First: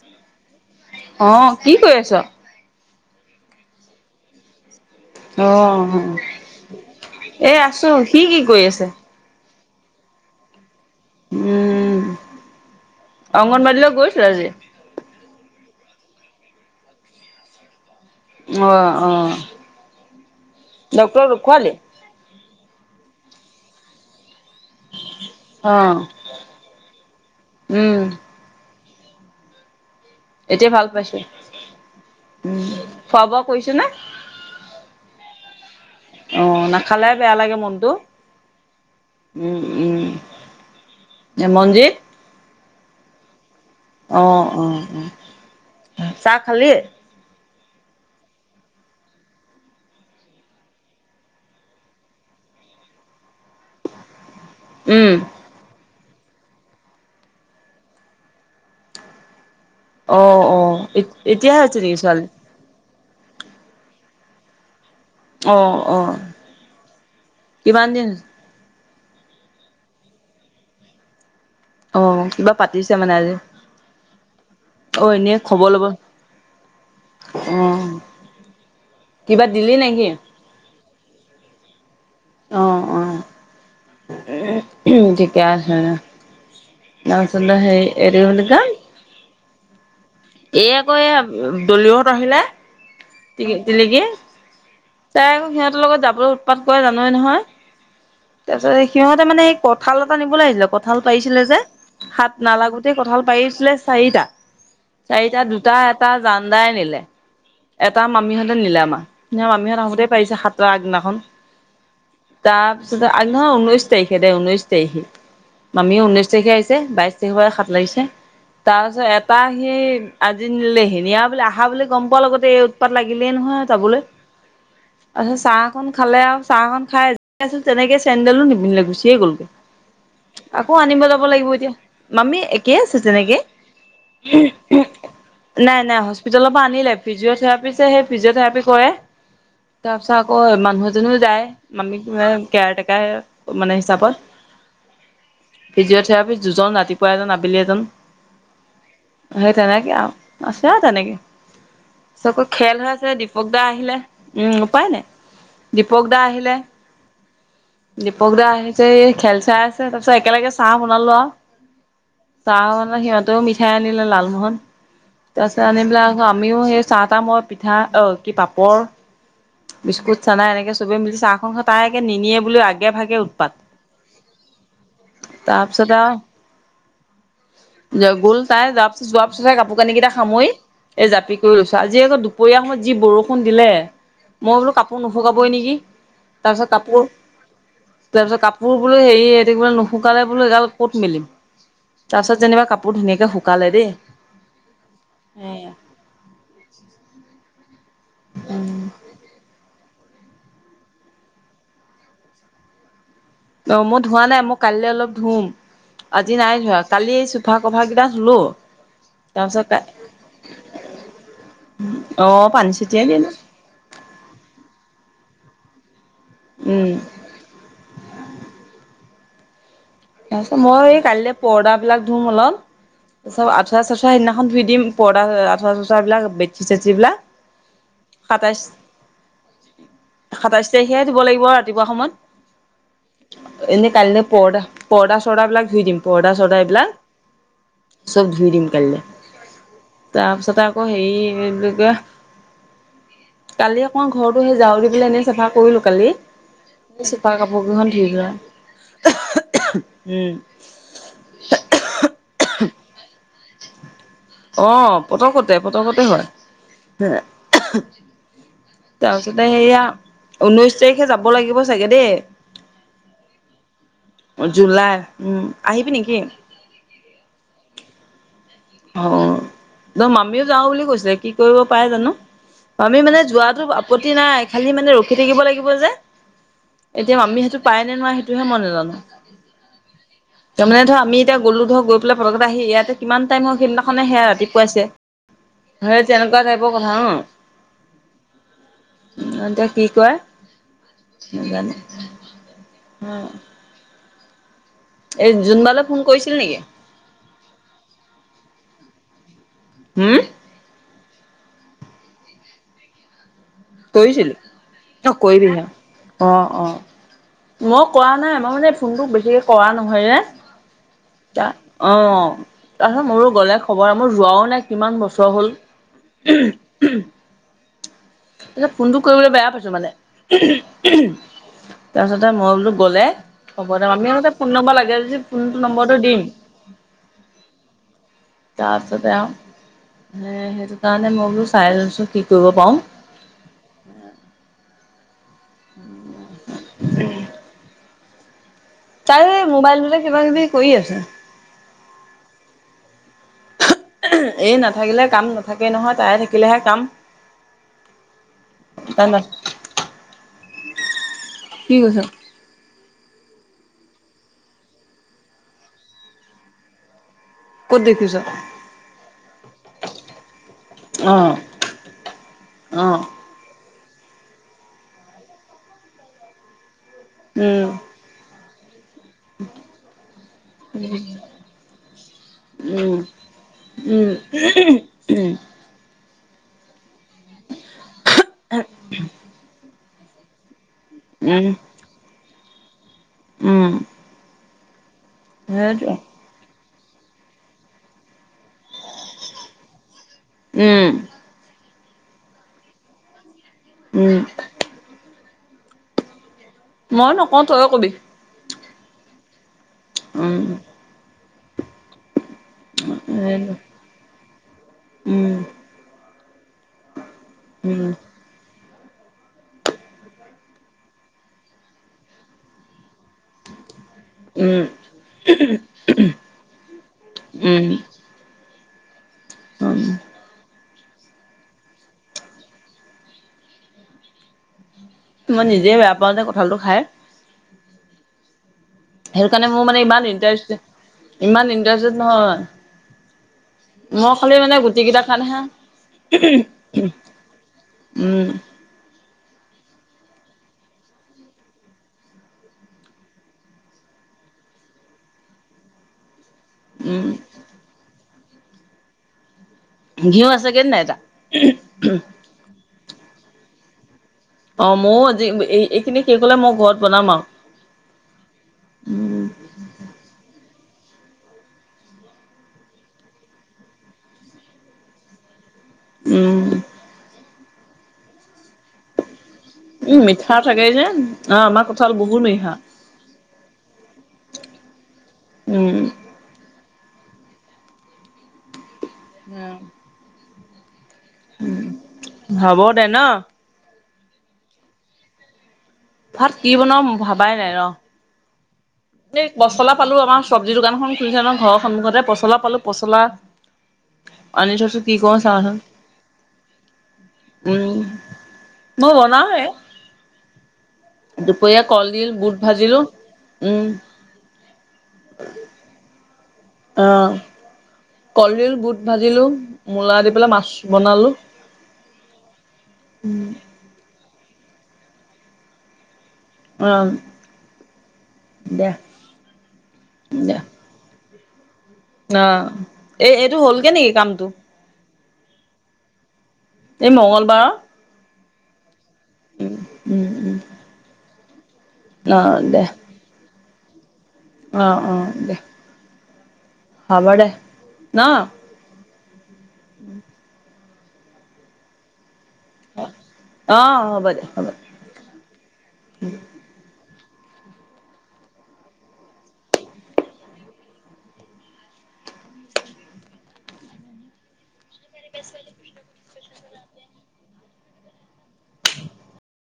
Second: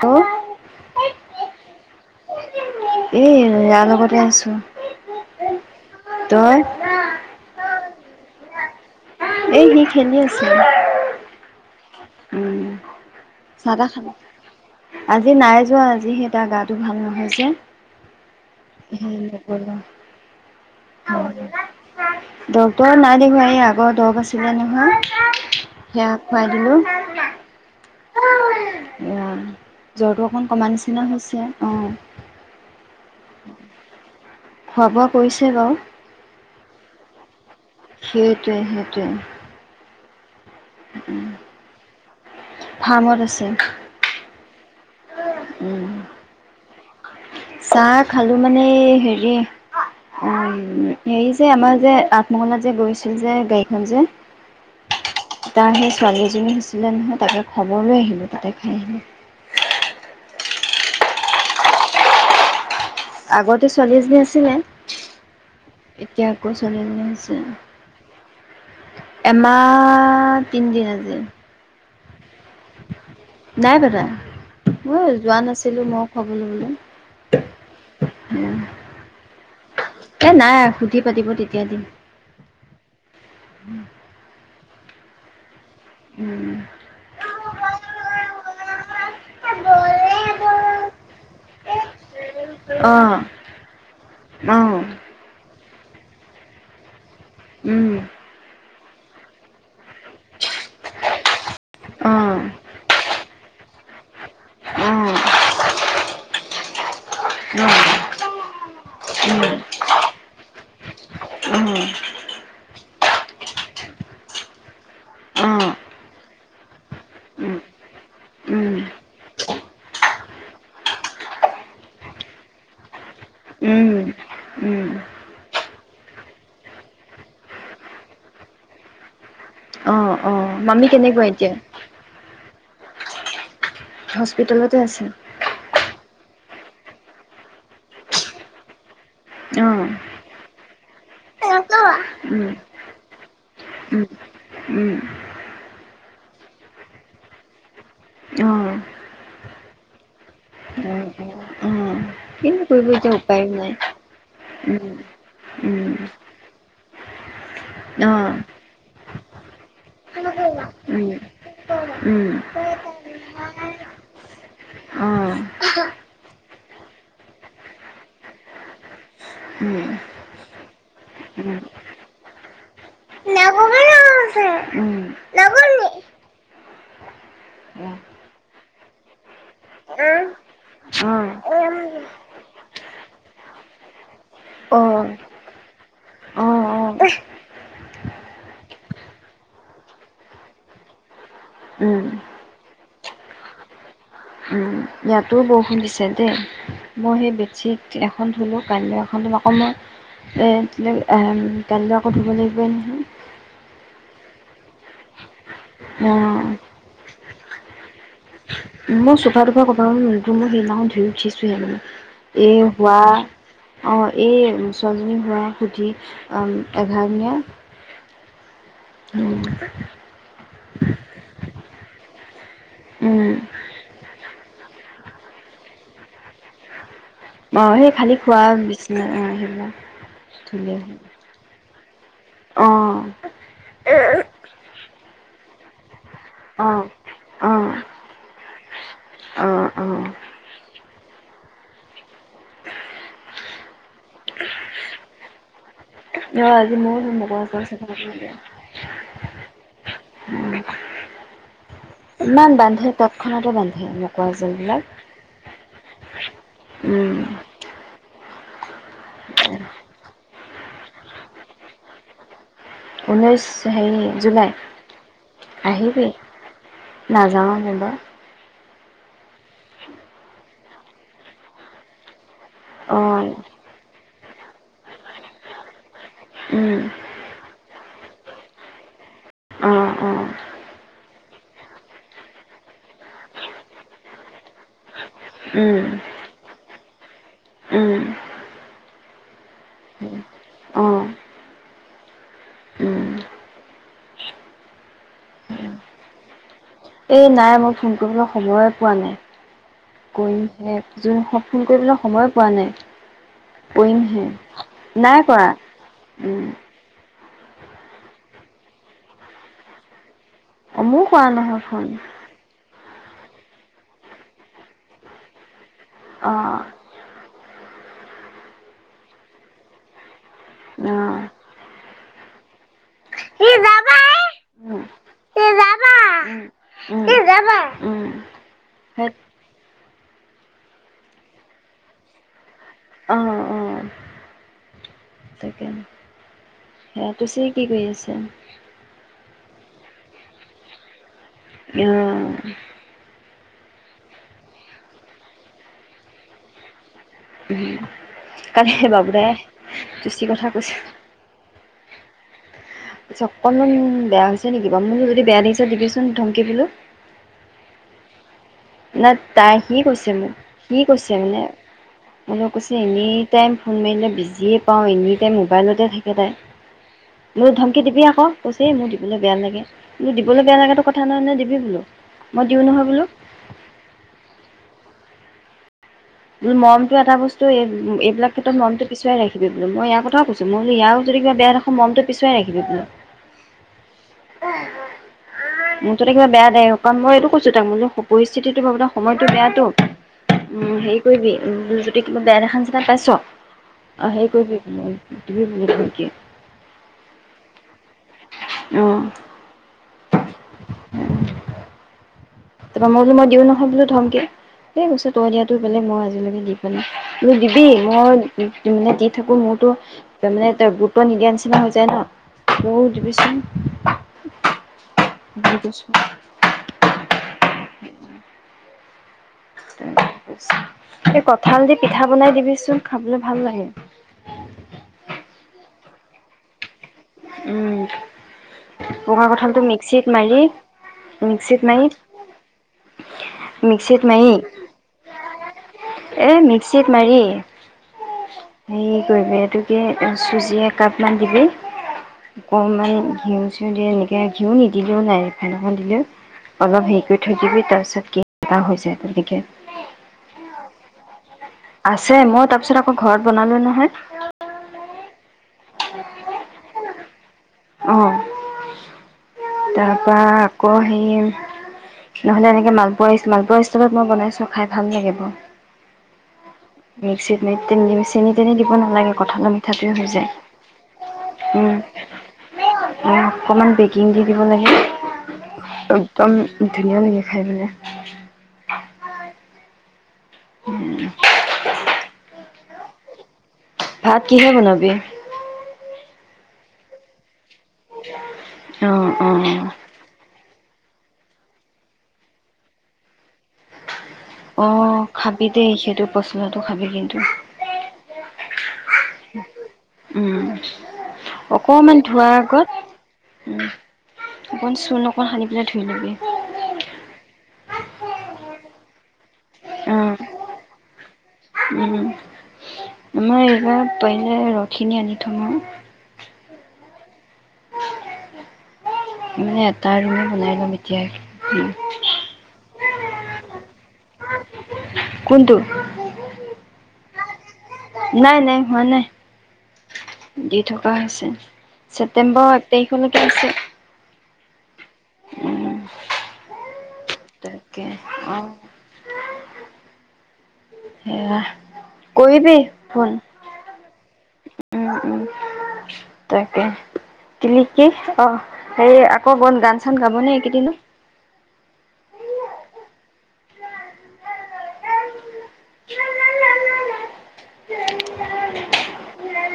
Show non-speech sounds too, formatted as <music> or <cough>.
Hello অ কি কয়ি আছ। এ ইয়াৰ লগতে আছোঁ। অ এ আছোঁ সি কি কৰি আছে। এ সি খেলি আছে উম উম চাহ তাহ অংগনবাদীলৈ খালো গৈছিলা আজি আজি নাই যোৱা আজি সেই তাৰ গাটো ভাল নহয় অ যে অ সেয়ে নগলো। ডক্তৰক দেখুৱালি ডক্ত ৰক নাই দেখোৱা এই আগৰ দৰৱ আছিলে নহয় অ সেয়া খুৱাই দিলোঁ। উম এয়া জ্বৰটো অকণ কমা এতিয়া ভাল নিচিনা পাইছো হৈছে অঁ উম খোৱা বোৱা কৰিছে নে? খোৱা বোৱা কৰিছে বাৰু অ নাখালে বেয়া লাগে মনটো সেইটোৱে সেইটোৱে উম উম এ মনজিৎ ফাৰ্মত আছে অ অ উম, উম, চাহ খালি চাহ খালো মানে হেৰী উম হেৰী যে আমাৰ যে আতমহলাত যে গৈছিল যে গাড়ী খন যে উম ছোৱালী এজনী হৈছিলে নহয় তাকে খবৰ লৈ আহিলোঁ, তাতে খাই আহিলোঁ। অ অ এতিয়াহে হৈছে নেকি ছোৱালী। আগতে ছোৱালী এজনী আছিলে অ অ এতিয়া আকৌ ছোৱালী এজনী কিমান দিন আছে এমাহ তিনদিন আজি অ কিবা পাতিছে মানে আজি নাই পাতা অ মই এনেই যোৱা খবৰ নাছিলো ল'ব মই খব লবলে অ কিবা দিলি নেকি? এ নাই সুধি পাতিব তেতিয়া দিম অ অ ঠিকে হে তাৰপিছতে হেৰি এইটো কি বুলি কয়। এ বলে এই আকৌ এই দলিওত আহিলে অঁ টি টিলিকি অঁ তাই আকৌ সিহঁতৰ লগত যাবলৈ উৎপাত কৰে জানয়েই নহয়। উম! ত সিহঁতে মানে সেই কঁঠাল এটা নিবলৈ আহিছিলে কঁঠাল পাৰিছিলে যে অঁ হাত নালাগোতেই কঁঠাল পাৰিছিল লে চাৰিটা অঁ চাৰিটা দুটা এটা জান দাই নিলে। অ', অ', এটা মামীহঁতে নিলে আমাৰ স মামিহঁত আহোতেই পাৰিছে সাতৰ আগদিনাখন। উম তাৰপিছত আগদিনাখন ঊনৈশ তাৰিখে দে ঊনৈশ তাৰিখে মামিও ঊনৈশ তাৰিখে আহিছে বাইশ তাৰিখৰ পৰা সাত লাগিছে তাৰপিছত এটা সেই আজি লেহেনীয়া বুলি আহা বুলি গম পোৱা লগতে এই উৎপাত লাগিলেই নহয় যাবলৈ। তাৰছত চাহ অকন খালে আও চাহকন খাই তাছত তেনেকে চেণ্ডেলো নিপিন্ধিলে গুচিয়ে গ'লগে। অ আকৌ আনিব জাব লাগিব এতিয়া মামি একে আছে তেনেকে। হস্পিতেলতে আছে। হস্পিতেল পৰা আনিলে ফিজিঅ থেৰাপি যে সেই ফিজিঅ থেৰাপি কৰে, অ'। তাৰ পিছত আকৌ মানুহে যোনো যায় মামী কো এ উম, কেয়াৰটেকাই উম উম ফিজিঅ'থেৰাপি দুজন ৰাতিপুৱা এজন, আবেলি এজন। অ', অ', সেই তেনেকে আও আছে তেনেকে অ', অ'। চকুত কিনো খেল কৰিব হৈ আছে এতিয়া উপায়ো দীপক দা নাই। আহিলে উম উপায় নাই উম, দীপক দা আহিলে দীপক অ'। দা আহিছে এই খেল চাই আছে তাৰপিছত একেলগে চাহ উম, উম। বনালো আৰু চাহ মানে সিহঁতেও মিঠাই আনিলে লালমোহন অ', তাৰপিছত আনি পেলে আকৌ আমিও সেই চাহ তাহ মই পিঠা অহ কি পাপৰ উম, বিস্কুট চানা এনেকে চবে মিলি চাহখন উম। খাই। তাই আকৌ নিনিয়ে বুলি আগে ভাগে উৎপাত। তাৰপিছত আহ জগুল তাই যোৱা পিছত যোৱাৰ পিছতহে কাপোৰ কানি কেইটা উম। সামৰি অ', এই জাপি কৰি লৈছো আজি আকৌ দুপৰীয়া সময়ত যি বৰষুণ দিলে। মই বোলো কাপোৰ অ', নুশুকাবই নেকি অ', তাৰপিছত কাপোৰ অ', তাৰপিছত কাপোৰ বোলো হেৰি নুশুকালে বোলো এইগাল ক'ত মেলিম। উম, তাৰপিছত যেনিবা কাপোৰ ধুনীয়াকে শুকালে দেই উম, ইয়াতো বৰষুণ দিছে দেই মই সেই বেডচিট। এখন ধুলোঁ কাইলে এখন ধুম আকৌ মই কাইলৈ আকৌ ধুব লাগিবই নহয়। অ মই ধোৱা নাই মই কাইলৈ অলপ ধুম আজি অ', নাই ধোৱা কালি চুটি কভাৰ কেইটা ধুলো মোৰ চোফা-তোফা তাৰপিছত কভাৰ মই সেইদিনা ধুই উঠিছোহে মানে অ এ পানী ছটিয়াই দিলো হোৱা অ এই ছোৱালীজনী শুৱাই পুথি আ উম এঘাৰদিনীয়া উম তাৰপাত মই এই কালিলে পৰ্দাবিলাক ধুম অলপ উম, পাছত তাৰপিছত আঠোৱা-চাঠোৱা সেইদিনাখন ধুই দিম পৰ্দা আঠুৱা চাঠোৱাবিলাক বেথচি -চেথচি বিলাক অ সেই খালী খোৱা সাতাইশ বিচনা অ সেইবিলাক সাতাইশ ধুলে হ'ল। তাৰিখে দিব লাগিব ৰাতিপুৱা সময়ত অ', এনেই কাইলে পৰ্দা পৰ্দা চৰ্দা বিলাক ধুই দিম পৰ্দা চৰ্দা অ', এইবিলাক অ'। চব ধুই দিম কাইলে অ', অ', তাৰপিছত আকৌ হেৰি এই কি কয় কালি অকমান ঘৰতো সেই জাৰো দি পেলাই এনেই চাফা কৰিলো। কালি ৰ আজি ময়ো সেই চোপাৰ মকৰা জাল কাপোৰ চাব কেইখন ধুই লাগিব দিয়া। লোৱা উম ইমান বান্ধে ট্ৎক্ষনাতে বান্ধে মকৰা অ' জালবিলাক। পতকতে পতকতে হয় হ উম, <unintelligible> <unintelligible> তাৰপিছতে সেয়া ঊনৈশ তাৰিখে যাব লাগিব চাগে দেই- ঊনৈছ সেই - জুলাই, আহিবি নাযাওঁ এবাৰ অ মামিও যাও বুলি কৈছিল কি কৰিব পাৰে জানো? আমি মানে অ', যোৱাতো আপত্তি নাই খালি মানে ৰখি থাকিব লাগিব যে উম, এতিয়া মামি সেইটো পায় নে নোৱাই সেইটোহে মই নাজানো- অ', অ', তাৰমানে ধৰ আমি এতিয়া গ'লো ধৰ গৈ পেলাই পলকতে আহি ইয়াতে কিমান টাইমৰ সেইদিনাখে সেয়া ৰাতিপুৱাইছে উম, ধৰে তেনেকুৱা টাইপৰ কথা ন উম, এতিয়া কি কয় অ', উম। <unintelligible> উ <unintelligible> এই জোনবালৈ ফোন কৰিছিল নেকি? এ নাই মই ফোন কৰিবলৈ সময় পোৱা নাই, হম কৰিম হে যোন হওক ফোন কৰিবলৈ সময়ো পোৱা নাই কৰিমহে। কৰিছিলো নাই নকইবি কৰা। না অ উম। অ মই কৰা নাই আমাৰ মানে ফোনটোক বেছিকে কৰা নহয় যে অ', ময়ো কৰা তা নহয় ফোন। অ তাৰপিছত মোৰো গ'লে খবৰ আৰু মোৰ যোৱাও নাই কিমান বছৰ হল অ ত ফোনটো কৰিবলৈ বেয়া পাইছো মানে অ'। তাৰপিছতে মই বোলোঁ গ'লে সি হ'ব দে যাবা আমি ফোন নম্বৰ লাগে সি ফোন যাবা নম্বৰটো দিম। যাবা উ তাৰপিছতে আৰু সেইটো কাৰণে মই বোলোঁ চাই লৈছোঁ কি কৰিব পাৰোঁ। অঁ অঁ তাকে <unintelligible> সেয়া তুছে কি কৰি আছে? তাই মোবাইলটোতে কিবা কিবি কৰি আছে অহ <unintelligible> <unintelligible> এই নাথাকিলে কাম নাথাকেই নহয় তাই থাকিলেহে কাম। কালি তাই বাবু না দাই তোচি কথা কৈছে কি কৈছ? পিছক অকনমান বেয়া হৈছে নেকি? বাৰু মোকনো যদি বেয়া দেখিছ দিবিচোন ধমকি বোলোঁ। ক'ত দেখিছ। নাই তাই সি কৈছে মোক সি কৈছে অ', মানে মোক লগ কৈছে অ'। Any time. ফোন মাৰিলে বিজিয়ে পাওঁ এনি টাইম মোবাইলতে থাকে তাই মই বোলোঁ উম, ধমকি দিবি আকৌ। কুচে মুও দীপ দিবলে বেয়া লাগে বোলোঁ দিবলৈ বেয়া লাগে কথা নহয় ন দিবি বোলোঁ। মই দিওঁ নহয় উম, বোলো। উম উম। বো মৰম এটা বস্তু এই এইবিলাক ক্ষেত্ৰত মৰমটো পিছুৱাই ৰাখিবি বোলে মই ইয়াৰ কথাও কৈছো মই বুলি ইয়াও যদি কিবা উম, বেয়া দেখো, মনটো পিছুৱাই ৰাখিবি বোলো। উম। সেইটোৱে মূঠতে কিবা বেয়া দেই এই সোপা। মইটো কৈছোঁ তই মোৰলৈ সপ চিঠিটো মোৰ মতে সময়টো বেয়াটো, উম হেৰি কৰিবি। উ তিকলোক বেয়া দেখা নিচিনা পাইছ? অ- উম। সেই কৰিবি বোলো <inaudible> মই নকওঁ। তইয়ে কবি। অ'। উম। তাৰপৰা মই বোলো মই দিওঁ উম, নহয় বোলো ধমকি। সেই কৈছে তই উম। দিয়াটো বেলেক। মই আজিলৈকে দি পোৱা নাই। বোলো দিবি। উম, মই মানে দি থাকোঁ। মোৰতো তাৰমানে তা গুৰুত্ব নিদিয়া নিচিনা হৈ যায় ন'। মোৰ উম, <unintelligible> উম, <unintelligible> এই কঁঠাল দি পিঠা বনাই দিবিচোন। খাবলৈ ভাল লাগে। মই নিজে বেয়া পাওঁ যে কঁঠালটো খাই। উম। পকা সেই কাৰণে কঁঠালটো মোৰ মানে মিক্সিত ইমান মাৰি ইণ্টাৰেষ্ট- ইমান মিক্সিত মাৰি ইণ্টাৰেষ্টেড নহয়। মিক্সিত মই মাৰি খালি মানে গুটিকেইটাৰ কাৰণেহে। এ মিক্সিত মাৰি, উম হেৰি তই যে এইটো কি, চুজি একাপমান দিবি। অকণমান ঘিঁউ-চিউ দি এনেকৈ, ঘিঁউ নিদিলেও নাই। একো নহয় দিলেও। অলপ হেৰি উম কৰি থৈ দিবি। তাৰপিছত কেক এটা হৈ যায় তেনেকে। ঘিউ আছে গে নাই তা? আছে, মই তাৰপিছত আকৌ ঘৰত বনালোঁ নহয়। এই- এইখিনি কি কলা, মই ঘৰত বনাম আৰু। অ' উম তাৰপৰা আকৌ সেই নহ'লে এনেকে মালপোৱা ইষ্- মালপোৱা ইষ্টলত মই বনাইছোঁ। খাই ভাল লাগিব। উম মিক্সিত নে তে দিম। চেনি-তেনি দিব নালাগে। কঁঠালৰ মিঠাটোৱে উম, হৈ যায়। মিঠা থাকে যে। অ' আমাৰ কঁঠাল বহুত মিঠা। অ' অকমান বেকিং দি দিব লাগে। উম একদম ধুনীয়া লাগে খাই মানে। উম। উম। উম, হ'ব দে ন'। ভাত কিহে বনাবি? ভাত কি বনাওঁ, ভাবাই নাই ৰ'। <unintelligible> এই অ'। পচলা পালোঁ। আমাৰ চব্জি দোকানখন খুলিছে ন' ঘৰৰ সন্মুখতে। পচলা পালোঁ পচলা <inaudible> আনি থৈছোঁ। কি অ', কৰোঁ খাবি চাওঁচোন। দেই সেইটো পচলাটো খাবি কিন্তু। উম। মই বনাওঁৱে। উম, অকমান কলডিল ধোৱাৰ বুট ভাজিলো আগত উম অকণ চূণ অকণ সানি পেলাই ধুই ল'বি। অ'। কলডিল বুট ভাজিলোঁ। মূলা দি অ', পেলাই মাছ বনালোঁ। উম, আমাৰ এইবাৰ পাৰিলে ৰসখিনি আনি থম আৰু। অ'। দিয়া মানে এটা ৰুমে দিয়া বনাই লম এতিয়াই। অ'। এই- এইটো হ'লগে নেকি কামটো? কোনটো? এই মংগলবাৰৰ। নাই নাই হোৱা নাই উম উম উম দি থকা হৈছে অ ছেপটেম্বৰ দে এক তাৰিখলৈকে আছে। অ অ দে উম হব দে তাকে ন অ উম। সেয়া কৰিবি ফোন। অ হ'ব দে হ'ব মোনো উম উম তাকে। কিলিকি অ সে আকৌ গন গান চান গাবনে এইকেইদিন <inaudible> কেলে বেচুৱালি <unintelligible> <unintelligible>